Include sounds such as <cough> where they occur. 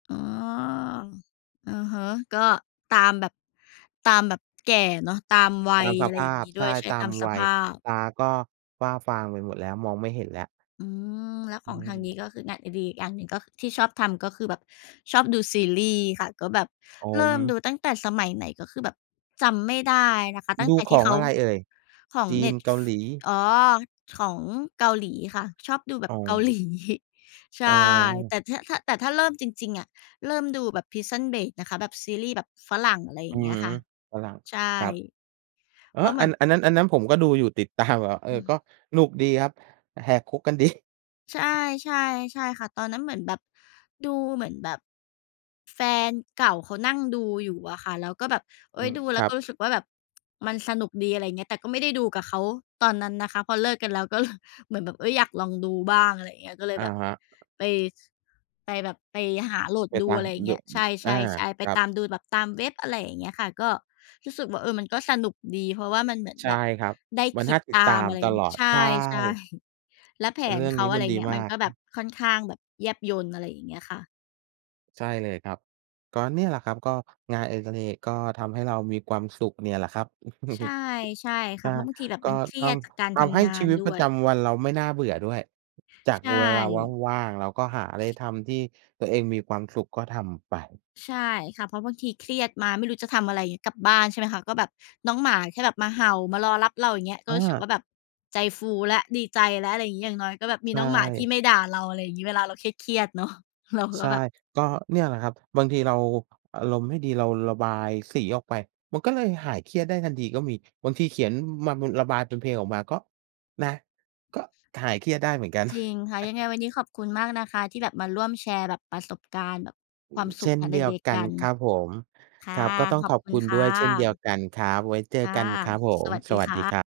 อ๋อ อือฮึ ก็ตามแบบ ตามแบบแก่เนาะตามวัตาย มสอะไรภอย่าางพ งี้ใดช้วย ่ ใช่ ตาตามมสวัภย าพ ตาก็ฝ้าฟางไปหมดแล้ว มองไม่เห็นแล้ว อืม แล้วอขืองทางนีม ้ ก็คืองานอดิเรก อย่างหนึ่งก็ ที่ชอบทำก็คือแบบชอบดูซีรีส์ค่ะ ก็แบบอ๋อ เริ่มดูตั้งแต่สมัยไหน ก็คือแบบจำไม่ได้นะคะ ตั้ดงูแต่ขที่อเงขาอะไรเอ่ย? ของจีเนน ็ต เกฟ าหลี อ๋อ ของเกาหลีค่ะ ชอบดูแบอ๋บเกา หอ ลี ใช่ อ๋แตอ ่ ถ ถ้า แต่ถ้าเริ่มจริง ๆ อะ เริ่มดูแบบ Prison Break นะคะ แบบซีรีส์แบบฝรั่ง อะไรอยอ่าื้งอเงี้ฮยือ ค่ะ ฝรั่ง ใช่ ครับ เอ๊เพราะ ะเหอมืัอน น อันนั้น อันนั้นผมก็ดูอยู่ติด ตาม เออ อกืม ็หนุกดีครับ แหกคุกกัน ดี ใช่ ใช่ ใช่ค่ะ ตอนนั้นเหมือนแบบ ดูเหมือนแบบ แฟนเก่าเขานั่งดูอยู่อะค่ะ แล้วก็แบบ เออ๊ืย ม ดูแคล้รวักบ ็รู้สึกว่าแบบมันสนุกดี อะไรอย่างเงี้ย แต่ก็ไม่ได้ดูกับเขาตอนนั้นนะคะ พอเลิกกันแล้วก็ ล เหมือนแบบ เอ๊ย อยากลองดูบ้าง อะไรอย่างเงี้ย ก็เลยอะแบบฮะ ไป ส ไปแบบ ไปหาโหลดไปดตู า อะไรอย่างด เงี้ย ใชอา ่ ๆ ๆ ไปครัตบ ามดูแบบตามเว็บ อะไรอย่างเงี้ยค่ะ ก็รู้สึกว่า เออ มันก็สนุกดี เพราะว่ามันเหมือนใชแ่บบครับ ได้มัคนนิ่าดติตดตาาม มอะไรตอย่างลงีอ้ ด ใช่ ใชใช่ ่ แล้วแผเรนื่องเขนีา ้อมะัไรนดีเงี้ย มมันาก ก็แบบค่อนข้างแบบแยบยล อะไรอย่างเงี้ยค่ะ ใช่เลยครับ ก็เนี่ยแหละครับ ก็งานอดิเรก ก็ทำให้เรามีความสุขเนี่ยแหละครับ ใช่ <chuckles> ใช่คใช่ะ ่ เพราะบางทีแบบก็มันเครทียดจากการำ ททำให้ำงาชีนวิตด้ปรวะจย ำวันเราไม่น่าเบื่อด้วย จากใชเวลา่ ว่าง ๆ เราก็หาอะไรทำที่ตัวเองมีความสุข ก็ทำไป ใช่ค่ะ เพราะบางทีเครียดมาไม่รู้จะทำอะไรเงี้ย กลับบ้านใช่ไหมคะ ก็แบบน้องหมาแค่แบบมาเห่า มารอรับเรา อย่างเงี้ย กอ็รู้สึกวา ่าแบบ ใจฟูแล้วดีใจแล้ว อะไรงี้ อย่างน้อยก็แบบมีใชน้องหมาที่่ ไม่ด่าเรา อะไรอย่างงี้ เวลาเราเครียด ๆ เนาะ เรา ใชก็่ แบบ ก็เนี่ยแหละครับ บางทีเราอารมณ์ไม่ดีเราระบายสีออกไป มันก็เลยหายเครียดได้ทันทีก็มี บางทีเขียนมาบน ระบายเป็นเพลงออกมาก็ นะ ก็หายเครียดได้เหมือนกัน จริงค่ะ ยังไงวันนี้ขอบคุณมากนะคะ ที่แบบมาร่วมแชร์ประสบการณ์แบบความสเชุข ่นงานเอดดิียเวรกกักนัน ครับผม ค่ะ ครับ ก็ต้องขอขบอบคุคณุณคด่้วยเช่นเดียวะ กันครับ ไว้เจคอ่ะ กันครับผสม วัสสดีวัสคดีะ ครับ